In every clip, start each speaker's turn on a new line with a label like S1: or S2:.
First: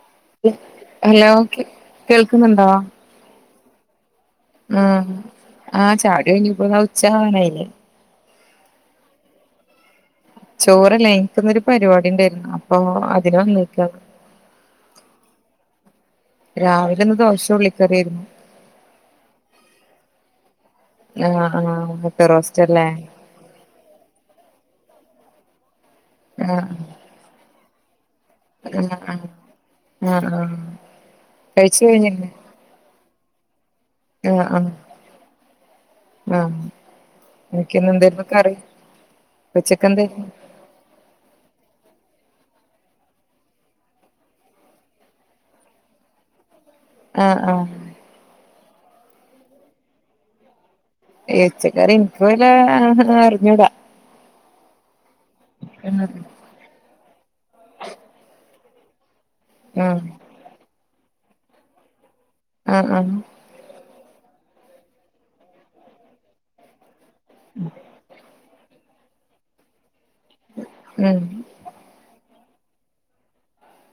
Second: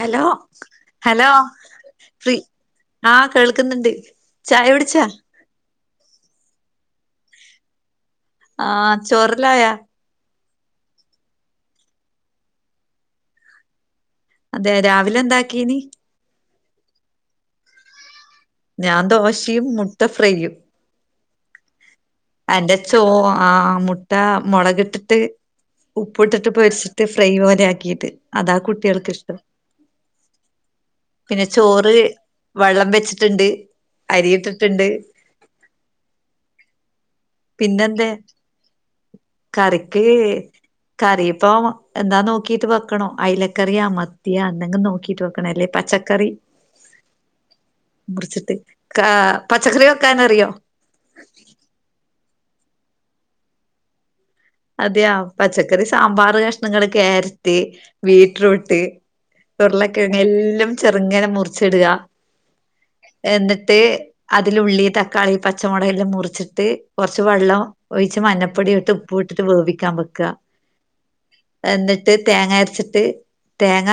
S1: Hello hello പ്രീ
S2: കേൾക്കുന്നുണ്ടോ
S1: ആഹ് കേൾക്കുന്ന്ണ്ട്.
S2: ഉം ആഹ് ചായകുടി കഴിഞ് ഇപ്പോ ദാ ഉച്ച ആവാനായില്ലേ.
S1: ആഹ് ചോറല്ലായാ?
S2: ചോറെല്ലായി എനിക്ക്ന്നൊരു പരിപാടി ണ്ടാര്ന്നു അപ്പൊ അതിന് വന്നേക്ക.
S1: അതെ രാവിലെ എന്താക്കീനി?
S2: രാവിലെന്ന് ദോശം ഉള്ളിക്കറിയേരുന്നു.
S1: ഞാൻ ദോശയും മുട്ട ഫ്രൈയ്യും.
S2: ആഹ് ആഹ് റോസ്റ്റ്
S1: എന്റെ
S2: അല്ലേ
S1: ചോ ആഹ് മുട്ട മുളകിട്ടിട്ട് ഉപ്പ് ഇട്ടിട്ട്
S2: ആഹ്
S1: പൊരിച്ച് ട്ട് ഫ്രൈ പോലെ ആക്കിട്ട് അതാ
S2: ആഹ് ആഹ്
S1: കുട്ടികൾക്കിഷ്ടം
S2: ആഹ് ആഹ്
S1: പിന്നെ
S2: കഴിച്ചു
S1: ചോറ്
S2: കഴിഞ്ഞില്ലേ
S1: വെള്ളം വെച്ചിട്ടുണ്ട്
S2: ഏ ആഹ്
S1: അരിയിട്ടിട്ടുണ്ട്
S2: ആഹ്
S1: പിന്നെന്താ
S2: നിനക്കിന്നെന്തായിരുന്നു കറി ഉച്ചക്കെന്താരുന്നു
S1: കറി ഇപ്പോ എന്താ നോക്കിട്ട് വെക്കണം അയലക്കറിയാ മത്തിയാ അന്തെങ്കിലും നോക്കിട്ട് വെ ക്കണല്ലേ പച്ചക്കറി
S2: ആഹ് ആഹ്
S1: മുറിച്ചിട്ട് കാ പച്ചക്കറി വെക്കാനറിയോ
S2: ഏയ്ച്ചക്കറി എനിക്കുവല്ലാ ആ അറിഞ്ഞൂടാ
S1: അതെയോ പച്ചക്കറി സാമ്പാറ് കഷ്ണങ്ങള് ക്യാരറ്റ് ബീറ്റ്റൂട്ട്
S2: ആഹ്
S1: ഉർളക്കെയങ്ങ് എല്ലാം ചെറുങ്ങനെ മുറിച്ചിടുക
S2: ആഹ് ആഹ്
S1: എന്നിട്ട് അതിലുള്ളി തക്കാളി പച്ചമുളക് എല്ലാം മുറിച്ചിട്ട് കുറച്ച് വെള്ളം ഒഴിച്ച് മഞ്ഞപ്പൊടിയോട്ട് ഉപ്പും ഇട്ടിട്ട് വേവിക്കാൻ വെക്കുക
S2: ഉം
S1: എന്നിട്ട് തേങ്ങ അരച്ചിട്ട് തേങ്ങ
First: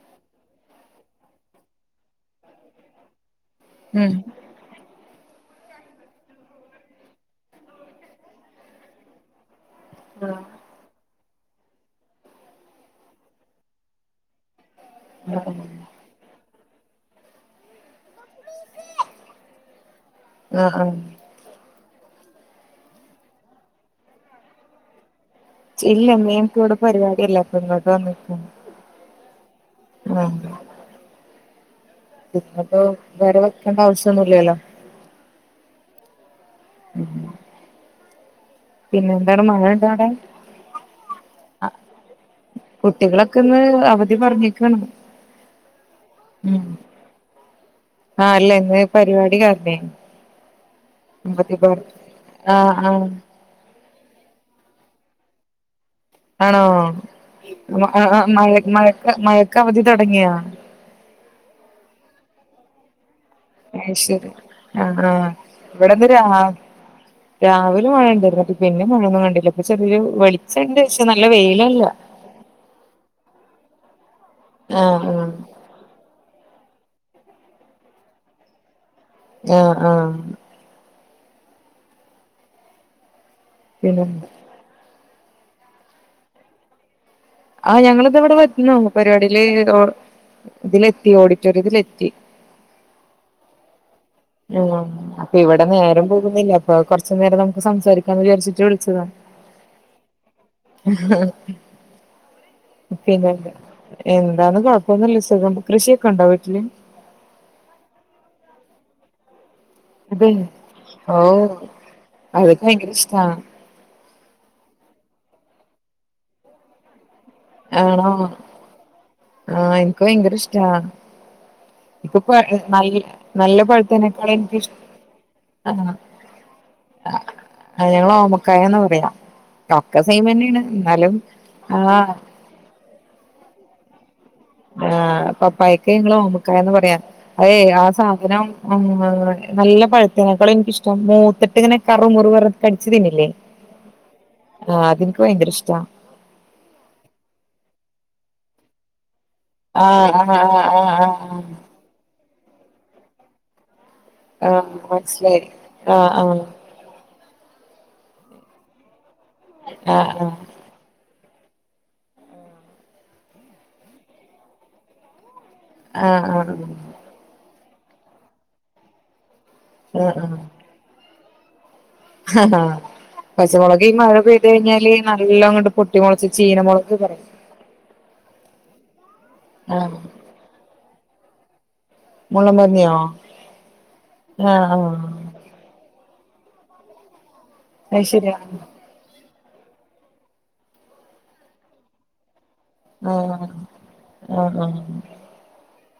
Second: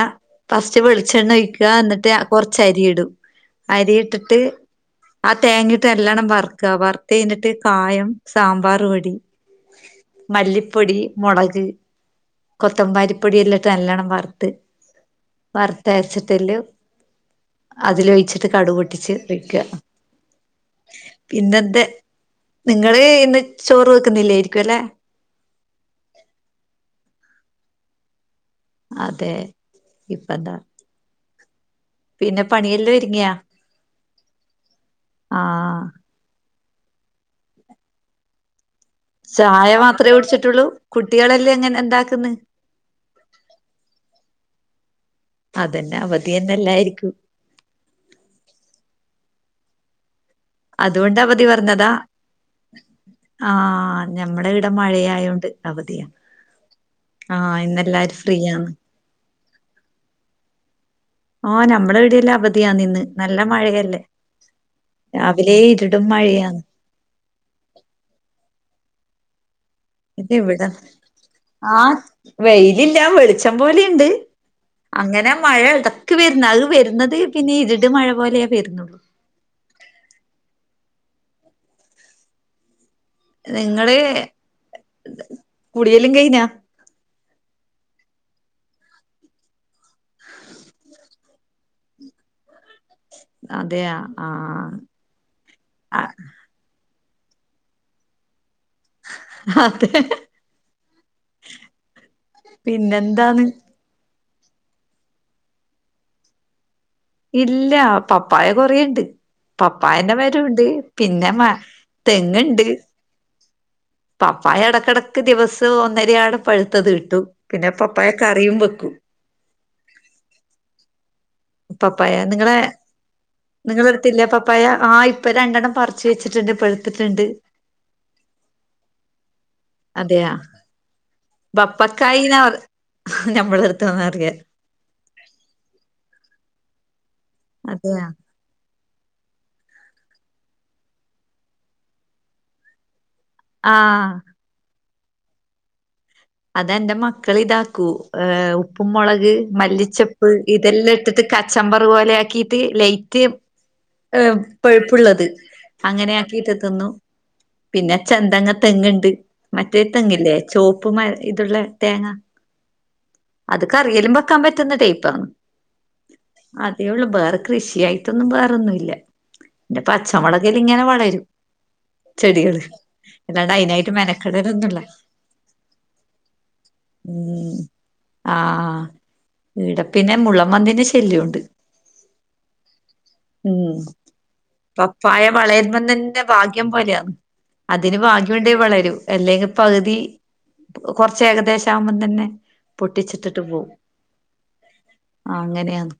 S1: ഫസ്റ്റ് വെളിച്ചെണ്ണ ഒഴിക്ക എന്നിട്ട് കൊറച്ചരി ഇടും അരി
S2: ഉം
S1: ഇട്ടിട്ട് ആ തേങ്ങിട്ട് എല്ലാണം വറുക്ക വറുത്ത് കഴിഞ്ഞിട്ട് കായം സാമ്പാറുപൊടി മല്ലിപ്പൊടി മുളക് കൊത്തമ്പാരിപ്പൊടി എല്ലാംട്ട് നല്ലവണ്ണം വറുത്ത് വറുത്തരച്ചിട്ടല് അതിലൊഴിച്ചിട്ട് കടു പൊട്ടിച്ച് വെക്കുക
S2: ആഹ് ആഹ്
S1: പിന്നെന്തേ നിങ്ങള് ഇന്ന് ചോറ് വെക്കുന്നില്ലേരിക്കും അല്ലെ
S2: ഇല്ല മേംക്കൂടെ പരിപാടിയല്ലാര്ന്നിങ്ങോ [unintelligible]
S1: അതെ ഇപ്പന്താ
S2: [unintelligible]
S1: പണിയെല്ലാം ഒരുങ്ങിയാ
S2: വേറെ വെക്കേണ്ട ആവശ്യൊന്നുല്ലല്ലോ
S1: ആഹ്
S2: ഉം പിന്നെന്താണ് മഴ ഇണ്ടോ അവിടെ
S1: ച്ചിട്ടുള്ളൂ കുട്ട്
S2: അ കുട്ടികളൊക്കെ ഇന്ന് അവധി പറഞ്ഞേക്കാണ്
S1: അതന്നെ അവധിയന്നെല്ലാരിക്കും
S2: ആഹ് അല്ലേ വേ പരിപാടി കാരണേണ്
S1: അതുകൊണ്ടവധി പറഞ്ഞതാ
S2: ആഹ് ആഹ്
S1: ആഹ് ഞമ്മടെ ഇവ്ടെ മഴയായോണ്ട് അവധിയാ
S2: ആണോ
S1: ആഹ് ഇന്നെല്ലാരും
S2: [unintelligible] മഴ
S1: ഫ്രീയാണ്
S2: മഴ മഴക്കവധി തൊടങ്ങിയാ
S1: ആഹ് ഞമ്മടവിടെയല്ലാം അവധിയാന്നിന്ന് നല്ല
S2: അത്
S1: മഴയല്ലേ
S2: ശരി ആഹ് ആഹ്
S1: രാവിലെ ഇരിടും
S2: ഇവിടെന്ന് രാ
S1: മഴയാന്നു
S2: രാവിലെ മഴയണ്ടായിരുന്നട്ട് പിന്നെ മഴയൊന്നും കണ്ടില്ല ഇപ്പൊ ചെറിയൊരു
S1: ഇതിവിട
S2: വെളിച്ചണ്ട് പക്ഷെ നല്ല
S1: ആ
S2: വെയിലല്ല
S1: വെയിലില്ല വെളിച്ചം പോലെയുണ്ട്.
S2: ആഹ് ആഹ്
S1: അങ്ങനെ മഴ എടക്ക് വരുന്ന് അത് വരുന്നത് പിന്നെ ഇരിട് മഴ പോലെയാ വരുന്നത്
S2: ആഹ് ആഹ്
S1: നിങ്ങള്
S2: പിന്നെ
S1: കുടിയെല്ലാം കയിഞ്ഞാ.
S2: ആഹ് ഞങ്ങളിത് ഇവിടെ എത്തുന്നേള്ളു പരിപാടിയില് ഒ ഇതിലെത്തി ഓഡിറ്റോറിയത്തിലെത്തി
S1: അതെയാ
S2: ആഹ് അപ്പൊ ഇവിടെ നേരം പോകുന്നില്ല അപ്പൊ കൊറച്ചു നേരം നമുക്ക് സംസാരിക്കാന്ന് വിചാരിച്ചിട്ട് വിളിച്ചതാ
S1: അതെ പിന്നെന്താന്ന്
S2: പിന്നെന്താ. എന്താന്ന് കുഴപ്പൊന്നൂല്ല സുഖം കൃഷിയൊക്കെ ഉണ്ടോ വീട്ടില്.
S1: ഇല്ല പപ്പായ കൊറേണ്ട്. പപ്പായന്റെ
S2: അതെ
S1: മരൂണ്ട് പിന്നെ
S2: ഓഹ്
S1: മ തെങ്ങ്
S2: അതൊക്കെ
S1: ണ്ട്.
S2: ഭയങ്കര ഇഷ്ടാ
S1: പപ്പായ എടക്കിടക്ക് ദിവസവും ഒന്നരയാട പഴുത്തത് കിട്ടും പിന്നെ പപ്പായ
S2: ആണോ
S1: കറിയും വെക്കു
S2: ആഹ് എനിക്ക് ഭയങ്കര ഇഷ്ടാ
S1: പപ്പായ
S2: ഇപ്പൊ പ
S1: നിങ്ങളെ
S2: നല്ല നല്ല
S1: നിങ്ങളട്ത്തില്ലെ
S2: പഴുത്തതിനേക്കാൾ
S1: പപ്പായ?
S2: എനിക്കിഷ്
S1: ആഹ് ഇപ്പ രണ്ടെണ്ണം പറിച്ച് വെച്ചിട്ട്ണ്ട്. പഴ്‌ ത്ത്ട്ട്ണ്ട്.
S2: ആഹ് ഞങ്ങൾ ഓമക്കായാന്നാ പറയാ. ഒക്കെ
S1: അതെയ
S2: സെയിമെന്നേണ്. ഇന്നാലും ആഹ്
S1: ഞമ്മളെട്ത്തുംന്നറിയ
S2: ആഹ് പപ്പായക്ക് ഞങ്ങള് ഓമക്കായാന്നാ പറയാ. അതേയ് ആ
S1: അതെയാ
S2: സാധനം ആഹ് നല്ല പഴുത്തേനേക്കാളും എനിക്കിഷ്ടം മൂത്തിട്ട് ഇങ്ങനെ കറു മുറു പർണ് കടിച്ചു തിന്നില്ലേ
S1: ആഹ്
S2: ആഹ് അതിൻക്ക് ഭയങ്കര ഇഷ്ടാ.
S1: അതെന്റെ മക്കൾ ഇതാക്കൂ ഏഹ് ഉപ്പും മുളക് മല്ലിച്ചെപ്പ്
S2: ആഹ് ആഹ്
S1: ഇതെല്ലാം
S2: ആഹ് ആഹ്
S1: ഇട്ടിട്ട്
S2: ആഹ്
S1: കച്ചമ്പർ പോലെ ആക്കിട്ട് ലൈറ്റ് ഏഹ്
S2: ആഹ് ആഹ്
S1: പുഴുപ്പുള്ളത്
S2: മനസ്സിലായി ആഹ്
S1: അങ്ങനെ
S2: ആഹ്
S1: ആക്കീട്ട് തിന്നു. പിന്നെ ചെന്തങ് തെങ്ങ് ണ്ട്. മറ്റേ
S2: ആഹ് ആഹ്
S1: തെങ്ങില്ലേ
S2: ആഹ്
S1: ചുവപ്പ് മര ഇത് ള്ള തേങ്ങ, അത് കറിയിലും വെക്കാൻ പറ്റുന്ന ടൈപ്പാണ്. അതേ ഉള്ളൂ ബേറെ കൃഷിയായിട്ടൊന്നും ബേറൊന്നുവില്ല ന്റെ
S2: ആഹ് ആഹ്
S1: പച്ചമുളകെല്ല ഇങ്ങനെ വളരും
S2: ആഹ്
S1: ചെടികള്
S2: ആഹ്
S1: അല്ലാണ്ട് അയിനായിട്ട് മെനക്കടലൊന്നുല്ല
S2: നല്ലൊംങ്ങട്ട് പൊട്ടി മുളച്ച് ചീനമൊള്
S1: ഉം ആഹ്. ഈടെ
S2: ആഹ്
S1: പിന്നെ മുള്ളംപന്നിന്റെ ശല്യ ഉണ്ട്.
S2: മുള്ളംപന്നിയൊ
S1: ഉം
S2: ആഹ് ആഹ്
S1: പപ്പായ വളരുമ്പം തന്നെ ഭാഗ്യം പോലെയാണ്. അതിന്
S2: അത്
S1: ഭാഗ്യം
S2: ശരിയാ
S1: ഉണ്ടേ വളരു അല്ലെങ്കി പകുതി കൊറച്ച് ഏകദേശം ആവുമ്പം തന്നെ പൊട്ടിച്ചിട്ടിട്ട്
S2: ആഹ്
S1: പോവും
S2: ആഹ് ആഹ്
S1: അങ്ങനെയാന്ന്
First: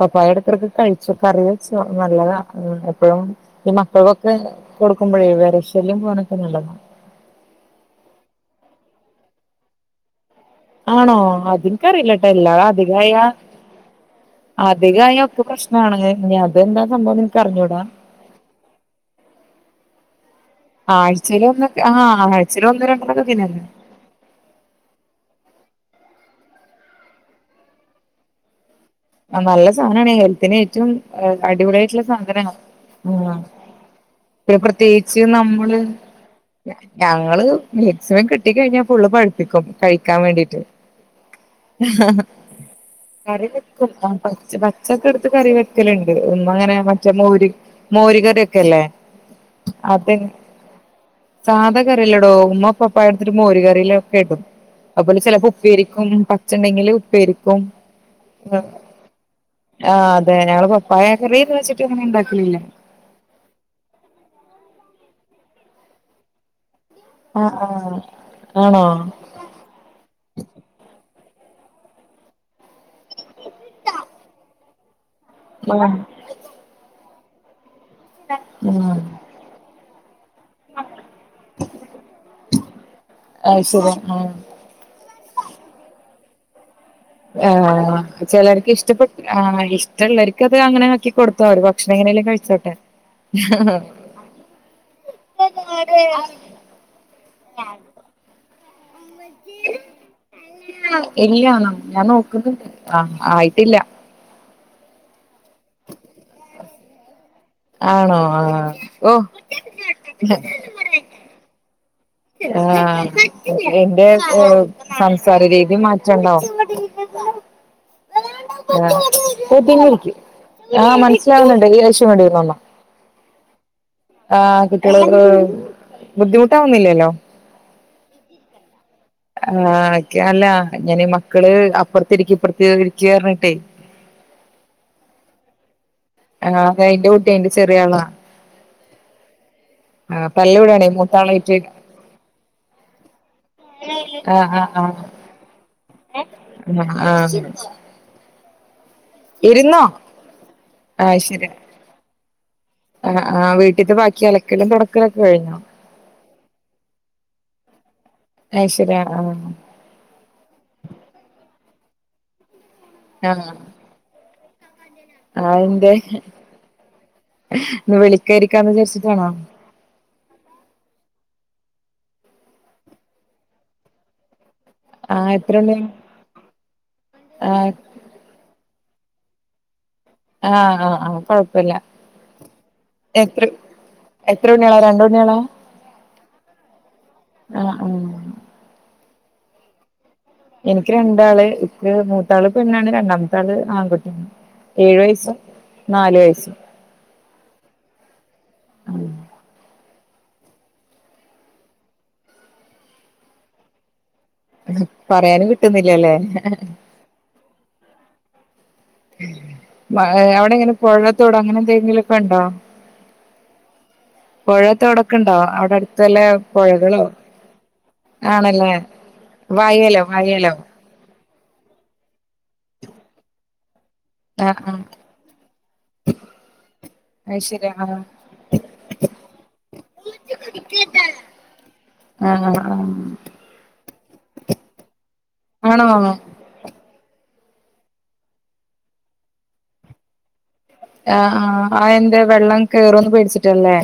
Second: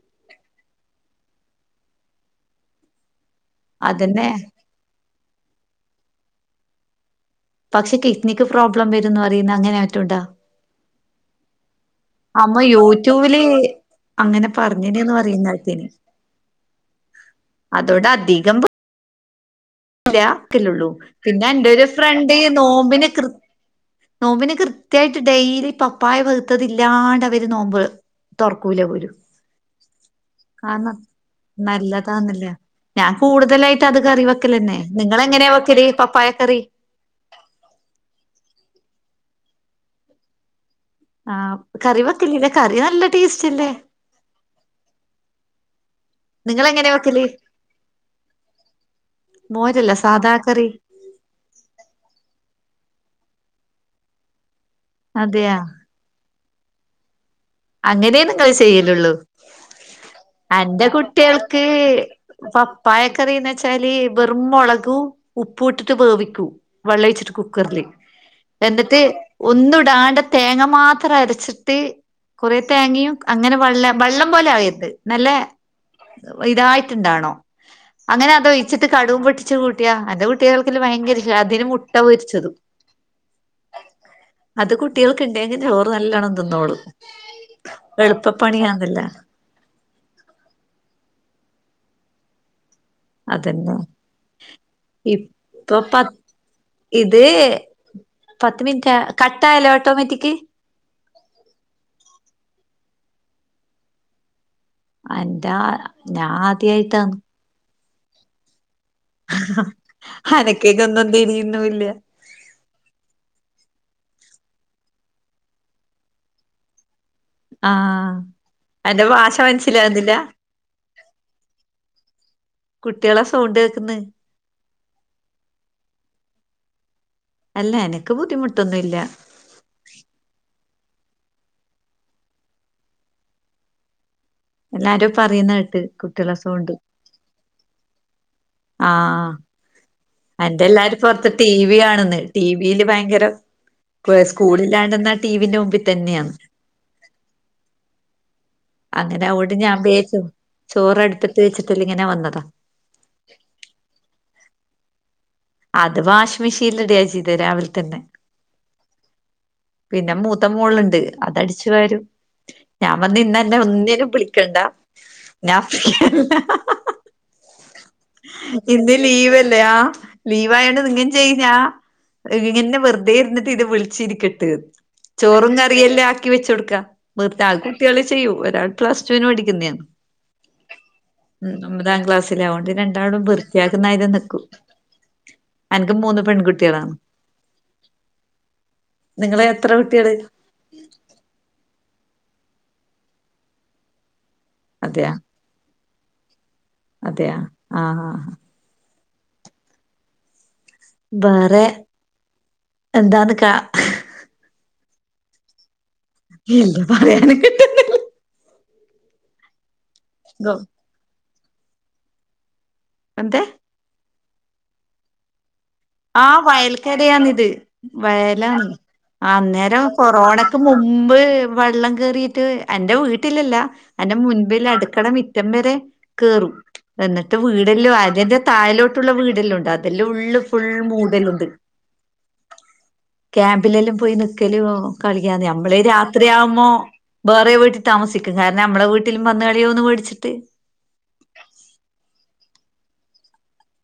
S2: പപ്പായ ഇടക്കെടക്ക് കഴിച്ചൊക്കെ കറി വെച്ചോ നല്ലതാ ഉം എപ്പഴും ഈ
S1: അതന്നെ
S2: മക്കൾക്കൊക്കെ കൊടുക്കുമ്പഴേ വെര ശല്യം പോവാനൊക്കെ നല്ലതാ.
S1: പക്ഷെ കിഡ്നിക്ക് പ്രോബ്ലം വരുന്ന് പറയുന്ന് അങ്ങനെ മറ്റോണ്ടോ
S2: ആണോ അതിൻക്കറീല്ല ട്ടോ. എല്ലാ
S1: അമ്മ
S2: അധികായാ
S1: യൂട്യൂബില് അങ്ങനെ പറഞ്ഞിനന്ന്
S2: അധികായാ ഒക്കെ
S1: പറയുന്ന കേട്ടീനി
S2: പ്രശ്നാണ്. ഇഞ് അതെന്താ സംഭവം ന്ന് ഇൻക്കറിഞ്ഞൂടാ.
S1: അതോണ്ട് ലാക്കല്ലുള്ളൂ
S2: ആഴ്ചയിൽ
S1: പിന്നെ എന്റെ
S2: ഒന്നൊക്കെ
S1: ഒരു
S2: ആ
S1: ഫ്രണ്ട്
S2: ആഴ്ചയിൽ ഒന്ന്
S1: നോമ്പിന്
S2: രണ്ടെണ്ണൊക്കെ
S1: കൃ
S2: തിന്നന്നെ
S1: നോമ്പിന് കൃത്യായിട്ട് ഡെയിലി പപ്പായ പവുത്തത് ഇല്ല്യാണ്ടവര് നോമ്പ് തൊർക്കുലാ പോലും
S2: ആഹ് നല്ല സാനാണേ. ഹെൽത്തിന് ഏറ്റവും
S1: കാരണം
S2: അടിപൊളിയായിട്ടുള്ള സാധനാ
S1: നല്ലതാന്നില്ല ഞാൻ
S2: ആ
S1: കൂടുതലായിട്ട് അത് കറി
S2: പിന്നെ
S1: വെക്കലന്നെ നിങ്ങൾ എങ്ങനെയാ വെക്കല് പപ്പായക്കറി
S2: ഞങ്ങൾ മാക്സിമം കിട്ടിക്കഴിഞ്ഞാ ഫുള്ള് പഴുപ്പിക്കും കഴിക്കാൻ വേണ്ടിട്ട്
S1: ആഹ് കറി വെക്കലില്ല കറി നല്ല ടേസ്റ്റല്ലേ.
S2: ആഹ് പച്ച പച്ചക്ക്‌ ഇട്ത്ത് കറി വെക്കല്ണ്ട്. ഉമ്മ ങ്ങനെ
S1: നിങ്ങളെങ്ങനെയാ
S2: മറ്റേ
S1: വെക്കല്
S2: മോര് മോര് കറിയൊക്കെ ല്ലേ
S1: മോരല്ല സാദാ കറി
S2: സാധാ കറിയല്ലടോ ഉമ്മ പപ്പായ എടുത്തിട്ട് മോര് കറിയിലൊക്കെ ഇടും അതുപോലെ ചിലപ്പോ
S1: അതെയാ
S2: ഉപ്പേരിക്കും പച്ചണ്ടെങ്കില് ഉപ്പേരിക്കും
S1: അങ്ങനേന്ന് ങ്ങള് ചെയ്യലുള്ളൂ.
S2: ആ അതെ ഞങ്ങള്
S1: അന്റെ
S2: പപ്പായ കറിന്ന്
S1: കുട്ടിയേൾക്ക്
S2: വെച്ചിട്ട് അങ്ങനെ ഉണ്ടാക്കലില്ല
S1: പ പ്പായ കറീന്ന് വെച്ചാല് വെറും മുളകു ഉപ്പു ഇട്ടിട്ട് വേവിക്കു വെള്ളൊയിച്ചിട്ട്
S2: ആ ആ
S1: കുക്കർല്
S2: ആണോ
S1: എന്നിട്ട് ഒന്നു ഇടാണ്ടെ തേങ്ങ മാത്രം അരച്ചിട്ട് കൊറെ തേങ്ങയും അങ്ങനെ വെള്ള വെള്ളം പോലെ ആവരുത് നല്ല
S2: ഉം
S1: ഇതായിട്ടുണ്ടാണോ! അങ്ങനെ അതൊയിച്ചിട്ട്
S2: ഉം
S1: കടുവും പൊട്ടിച്ചു കൂട്ടിയാ അന്റെ കുട്ടികൾക്ക്‌ ഭയങ്കര അതിന് മുട്ട പൊരിച്ചതും. [inaudible]
S2: അത് ശരി ആ.
S1: അത് കുട്ടികൾക്ക് ഉണ്ടെങ്കിൽ ചോറ് നല്ലാണം തിന്നോളും.
S2: ആഹ ചിലർക്ക്
S1: എളുപ്പപ്പണിയാന്നല്ല
S2: ഇഷ്ടപ്പെട്ടു. ആഹ് ഇഷ്ടമുള്ളവർക്ക് അത് അങ്ങനെ ആക്കി കൊടുത്തോള ഭക്ഷണം എങ്ങനെലിലും കഴിച്ചോട്ട
S1: അതെന്നാ ഇപ്പൊ പ ഇത് പത്ത് മിനിറ്റ് കട്ട ആയല്ലേ ഓട്ടോമാറ്റിക്
S2: ഇല്ലണം ഞാൻ നോക്കുന്നുണ്ട് ആഹ ആയിട്ടില്ല
S1: എന്റൊ ഞാൻ ആദ്യായിട്ടാണ്
S2: ആണോ ആ ആ ഓ
S1: അനക്കൊക്ക ഒന്നും തിരിയുന്നില്ല.
S2: ആഹ എന്റെ സംസാര രീതി മാറ്റണ്ടാവ
S1: ആഹ്
S2: ആ
S1: അന്റെ ഭാഷ
S2: ഓ
S1: മനസ്സിലാകുന്നില്ല
S2: പിന്നെരിക്കും ആ് മനസ്സിലാവുന്നുണ്ട് ഈ [inaudible] ലഷ്യം വേണ്ടിന്നന്ന
S1: കുട്ടികളെ സൗണ്ട് കേക്കന്ന്
S2: ആ് കുട്ടികക്ക് ബുദ്ധിമുട്ടാവുന്നില്ലല്ലോ
S1: ല്ല എനിക്ക് ബുദ്ധിമുട്ടൊന്നുമല്ല
S2: ആഹക്ക അല്ല ഞൻീ മക്കള് അപ്പുറത്തി ഇരിക്ക ഇപ്പുറത്ത ഇരിക്ക പറഞ്ഞിട്ടെ
S1: എന്നരോ പറയുന്ന കേട്ട്. കുട്ടികളെ സൗണ്ട്
S2: ആഹ്തെ അന്റെ കുട്ടിയിന്റെ ചെറിയ ആളാ
S1: ആഹ
S2: ആ തല്ല്
S1: എന്റെ
S2: കൂടാണേ
S1: എല്ലാരുംപ്പ പുറത്ത് ടി
S2: മൂത്താളായിട്ട്
S1: വി ആണന്ന് ടി വിയില് ഭയങ്കര
S2: ആ ആ ആ
S1: സ്കൂളില്ലാണ്ടെന്ന ടിവിന്റെ മുമ്പിൽ തന്നെയാണ്
S2: ആ ആ
S1: അങ്ങനെ അവിടെ ഞാൻ
S2: ഇരുന്നോ
S1: വേ ചോറ്ടുത്തിട്ട് വെച്ചിട്ട ഇങ്ങനെ വന്നതോ
S2: ആന് ആഹ് വീട്ടത്തബാക്കി അലക്കലും പറക്കലൊക്കെ കഴിഞ്ഞോ
S1: അത് വാഷി മെഷീനൽ ഇട്ക ചെയ്ത രാവിലെ തന്നെ
S2: അയ് ശരി ആഹ്
S1: പിന്നെ മൂത്ത മോളുണ്ട് അതടിച്ചു വരും ഞാൻ പറഞ്ഞ്
S2: ആഹ്
S1: ഇന്നന്നെ ഒന്നിനും വിളിക്കണ്ട ഞാൻ
S2: അതെന്തേ
S1: ഫ്രീയല്ല
S2: ഇന്ന് വിളിക്കായിരിക്കാന്ന്
S1: ഇന്ന്
S2: വിചാരിച്ചിട്ടാണോ
S1: ലീവല്ലയാ ലീവ്യാണ് നിങ്ങെ ചെയ്യഞ്ഞാ ഇങ്ങനെ വെറുതെ ഇരുന്ന ഇത് വിളിച്ചിരിക്കട്ടെ
S2: ആഹ്
S1: ചോറും
S2: എത്ര മണി
S1: കറിയെല്ലാം ആക്കി വെച്ചു കൊടുക്ക വർ ആ
S2: ആഹ്
S1: കുട്ടികള ചെയ്യൂ ഒരാൾ പ്ലസ്ടുവിന് പഠിക്കുന്നതാണ്
S2: ആഹ് ആഹ് ആഹ്
S1: ഉ
S2: കൊഴപ്പല്ല
S1: ഒമ്പതാം ക്ലാസ്സില അതൊണ്ട് രണ്ടാളം വൃത്തിയാക്കുന്ന ഇത നിക്കൂ
S2: ആ രണ്ട
S1: എനക്ക് മൂന്ന് പെൺകുട്ടികളാണ്
S2: ആഹ് ആഹ്
S1: നിങ്ങള്െ എത്ര കുട്ടികള്
S2: എനിക്ക് രണ്ടാള് ഇ മൂത്താള് പെണ്ണാണ് രണ്ടാമത്തള് ആൺകുട്ടിയാണ് ഏഴു വയസ്സും നാലു വയസ്സും
S1: അതെയ ആഹ ആഹ ബെറെ എന്താന്ന് കാ
S2: പറയാന് കിട്ടുന്നില്ലല്ലേ
S1: ഇല്ല പറയാന്
S2: അവിടെ എങ്ങനെ പുഴത്തോട അങ്ങനെ എന്തെങ്കിലുംക്കെ ഉണ്ടോ
S1: എന്ത
S2: പുഴ തോടൊക്കെണ്ടോ അവിടെടു
S1: ആ വയൽക്കരയാണിത് വയലാണ്
S2: ആണല്ലേ
S1: അന്നേരം
S2: വയലോ വയലോ
S1: കൊറോണക്ക് മുമ്പ് മുമ്പ് വെള്ളം കേറിയിട്ട്. എന്റെ വീട്ടിലല്ല
S2: ആഹ്
S1: അന്റെമുൻപിൽ
S2: ആഹ്
S1: അടുക്കള മുറ്റം വരെ കേറും എന്നിട്ട്
S2: അത് ശരി
S1: വീടെല്ലോ
S2: ആഹ്
S1: ആതന്റ താഴലോട്ടുള്ള വീടെല്ലാം ഉണ്ട് അതെല്ലാം ഉള്ളും മൂടല്ലുണ്ട്
S2: ആഹ് ആഹ്
S1: ക്യാമ്പിലെല്ലാം പോയി നിക്കല് കളിക്കാ നമ്മള്
S2: ആണോ ആഹ്
S1: രാത്രിയാവുമ്പോ വേറെ വീട്ടിൽ താമസിക്ക കാരണം നമ്മള വീട്ടിലും വന്ന്കളയോന്ന് പേടിച്ചിട്ട്
S2: ആഹ് ആഹ് അ എന്തേ വെള്ളം കേറോന്ന് പേടിച്ചിട്ടല്ലേ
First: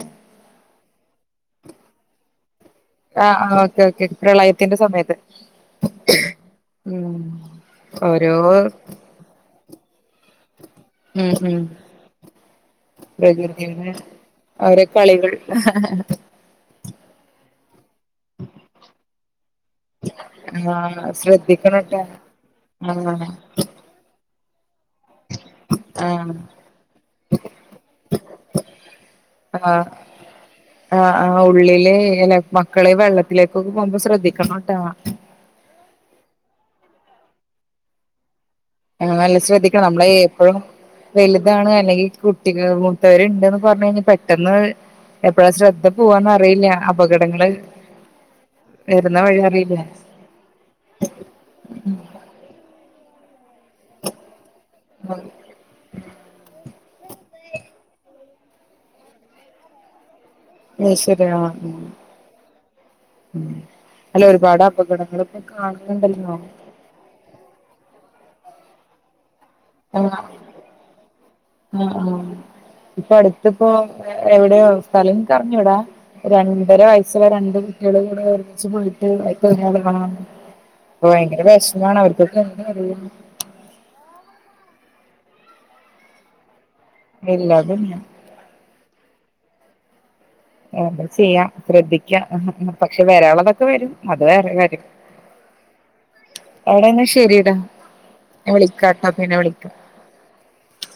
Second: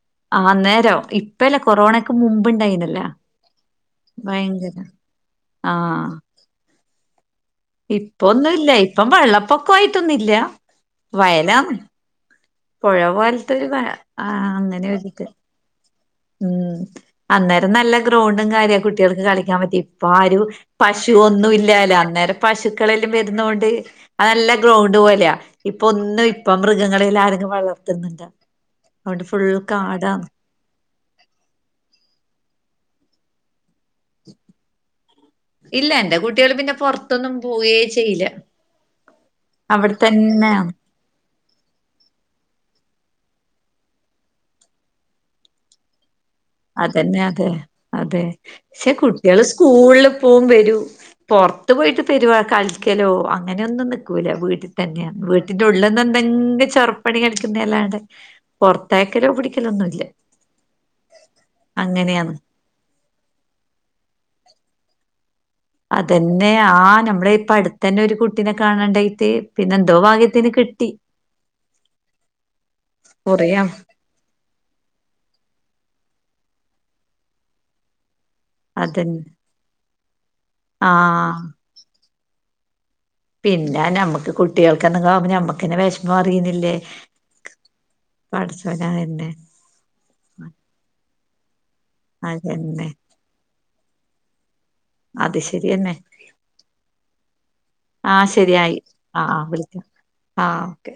S1: ആന്നേരം ഇപ്പല്ല കൊറോണയ്ക്ക് മുമ്പ്ണ്ടായിന
S2: ആഹ് ആഹ് ഓക്കെ ഓക്കെ പ്രളയത്തിന്റെ സമയത്ത് ഉം ഓരോ
S1: ഇപ്പൊന്നുല്ല ഇപ്പം വെള്ളപ്പൊക്കയിട്ടൊന്നില്ല
S2: ഉം ഉം
S1: പൊഴ പോലത്തൊരു സാ
S2: പ്രകൃതിയുടെ
S1: ആഹ്
S2: ഓരോ
S1: അങ്ങനെ ഒരുനിക്ക്
S2: കളികൾ
S1: ഉം അന്നേരം നല്ല ഗ്രൗണ്ടും കാര്യ കുട്ടികൾക്ക് കളിക്കാൻ പറ്റി ഇപ്പൊ ആരു
S2: ആഹ്
S1: പശു ഒന്നും ഇല്ലാല്ല
S2: ശ്രദ്ധിക്കണട്ടോ
S1: അന്നേരം പശുക്കളെല്ലാം
S2: ആഹ്
S1: വരുന്ന കൊണ്ട് അല്ല ഗ്രൗണ്ട് പോലെയാ ഇപ്പൊ ഒന്നും
S2: ആഹ്
S1: ഇപ്പ മൃഗങ്ങളെല്ല ആരൊ വളർത്തുന്ന്ല്ല അവണ്ട് ഫുൾ
S2: ആഹ്
S1: കാടാ
S2: ആഹ് ആഹ് ഉള്ളിലെ മക്കളെ വെള്ളത്തിലേക്കൊക്കെ പോകുമ്പോ ശ്രദ്ധിക്കണംട്ടാ
S1: ഇല്ല എന്റെ കുട്ടികള് പിന്നെ പൊറത്തൊന്നും പോവേ ചെയ്യില്ല
S2: ആഹ് നല്ല ശ്രദ്ധിക്കണം നമ്മളെ എപ്പഴും
S1: അവിടെത്തന്നെയാ
S2: വലുതാണ് അല്ലെങ്കി കുട്ടിക മൂത്തവരുണ്ട്ന്ന് പറഞ്ഞു കഴിഞ്ഞാ പെട്ടെന്ന് എ എപ്പഴാ ശ്രദ്ധ പോവാന്നറിയില്ല
S1: അതന്നെ അതെ
S2: അപകടങ്ങള്
S1: അതെ ക്ഷെ
S2: വരുന്ന വഴി
S1: കുട്ടികള്
S2: അറിയില്ല
S1: സ്കൂള് പോവും വരും പൊറത്ത് പോയിട്ട് പെരുവാ കളിക്കലോ അങ്ങനെയൊന്നും നിക്കൂല വീട്ടിൽ തന്നെയാ വീ ഇതിൻ്റെ ഉള്ളിന്നെന്തെങ്കി ചെറുപ്പണി കളിക്കുന്ന അല്ലാണ്ടെ പൊറത്തയക്കലോ പിടിക്കലൊന്നുല്ല
S2: അഹ് ശരിയാ
S1: അങ്ങനെയാണ്
S2: അല്ല ഒരുപാട് അപകടങ്ങള് ന്നെ കാണും
S1: അതന്നെ ആഹ് നമ്മളെ ഇപ്പ അടുത്തന്നെ ഒരു കുട്ടീനെ കാണാണ്ടായിട്ട് പിന്നെന്തോ
S2: ആഹ്
S1: ഭാഗ്യത്തിന് കിട്ടി
S2: ആഹ്
S1: കൊറേയ
S2: എ എവിടെയോ സ്ഥലം കറഞ്ഞു കൂടാ രണ്ടര വയസ്സ് രണ്ട് കുട്ടികൾ കൂടെ ഒരുമി ച്ച്
S1: അതന്നെ
S2: കുളിക്കുമ്പോ [unintelligible] ഭയങ്കര
S1: ആഹ്
S2: വെഷമാണ് അവർക്കൊക്കെ എന്തറിയൂ
S1: പിന്നെ നമ്മക്ക് കുട്ടികൾക്കന്നങ്കിലാകുമ്പോ ഞമ്മക്കെന്നെ വെഷമം അറിയുന്നില്ലേ
S2: ഇല്ല അതില്ല
S1: പഠച്ചോനയന്നെ
S2: എന്താ ചെയ്യാ ശ്രദ്ധിക്ക പക്ഷെ വരാള്ളതൊക്കെ വരും അത് വേറെ കാര്യം
S1: അത് ശരിയെന്നെ
S2: എവിടെ എന്നാ ശരിടാ
S1: ആഹ്
S2: ഞാൻ
S1: ശരിയായി
S2: വിളിക്കാട്ടോ പിന്നെ
S1: ആഹ്
S2: വിളിക്കാ
S1: വിളിക്കാം ആഹ് ഓക്കെ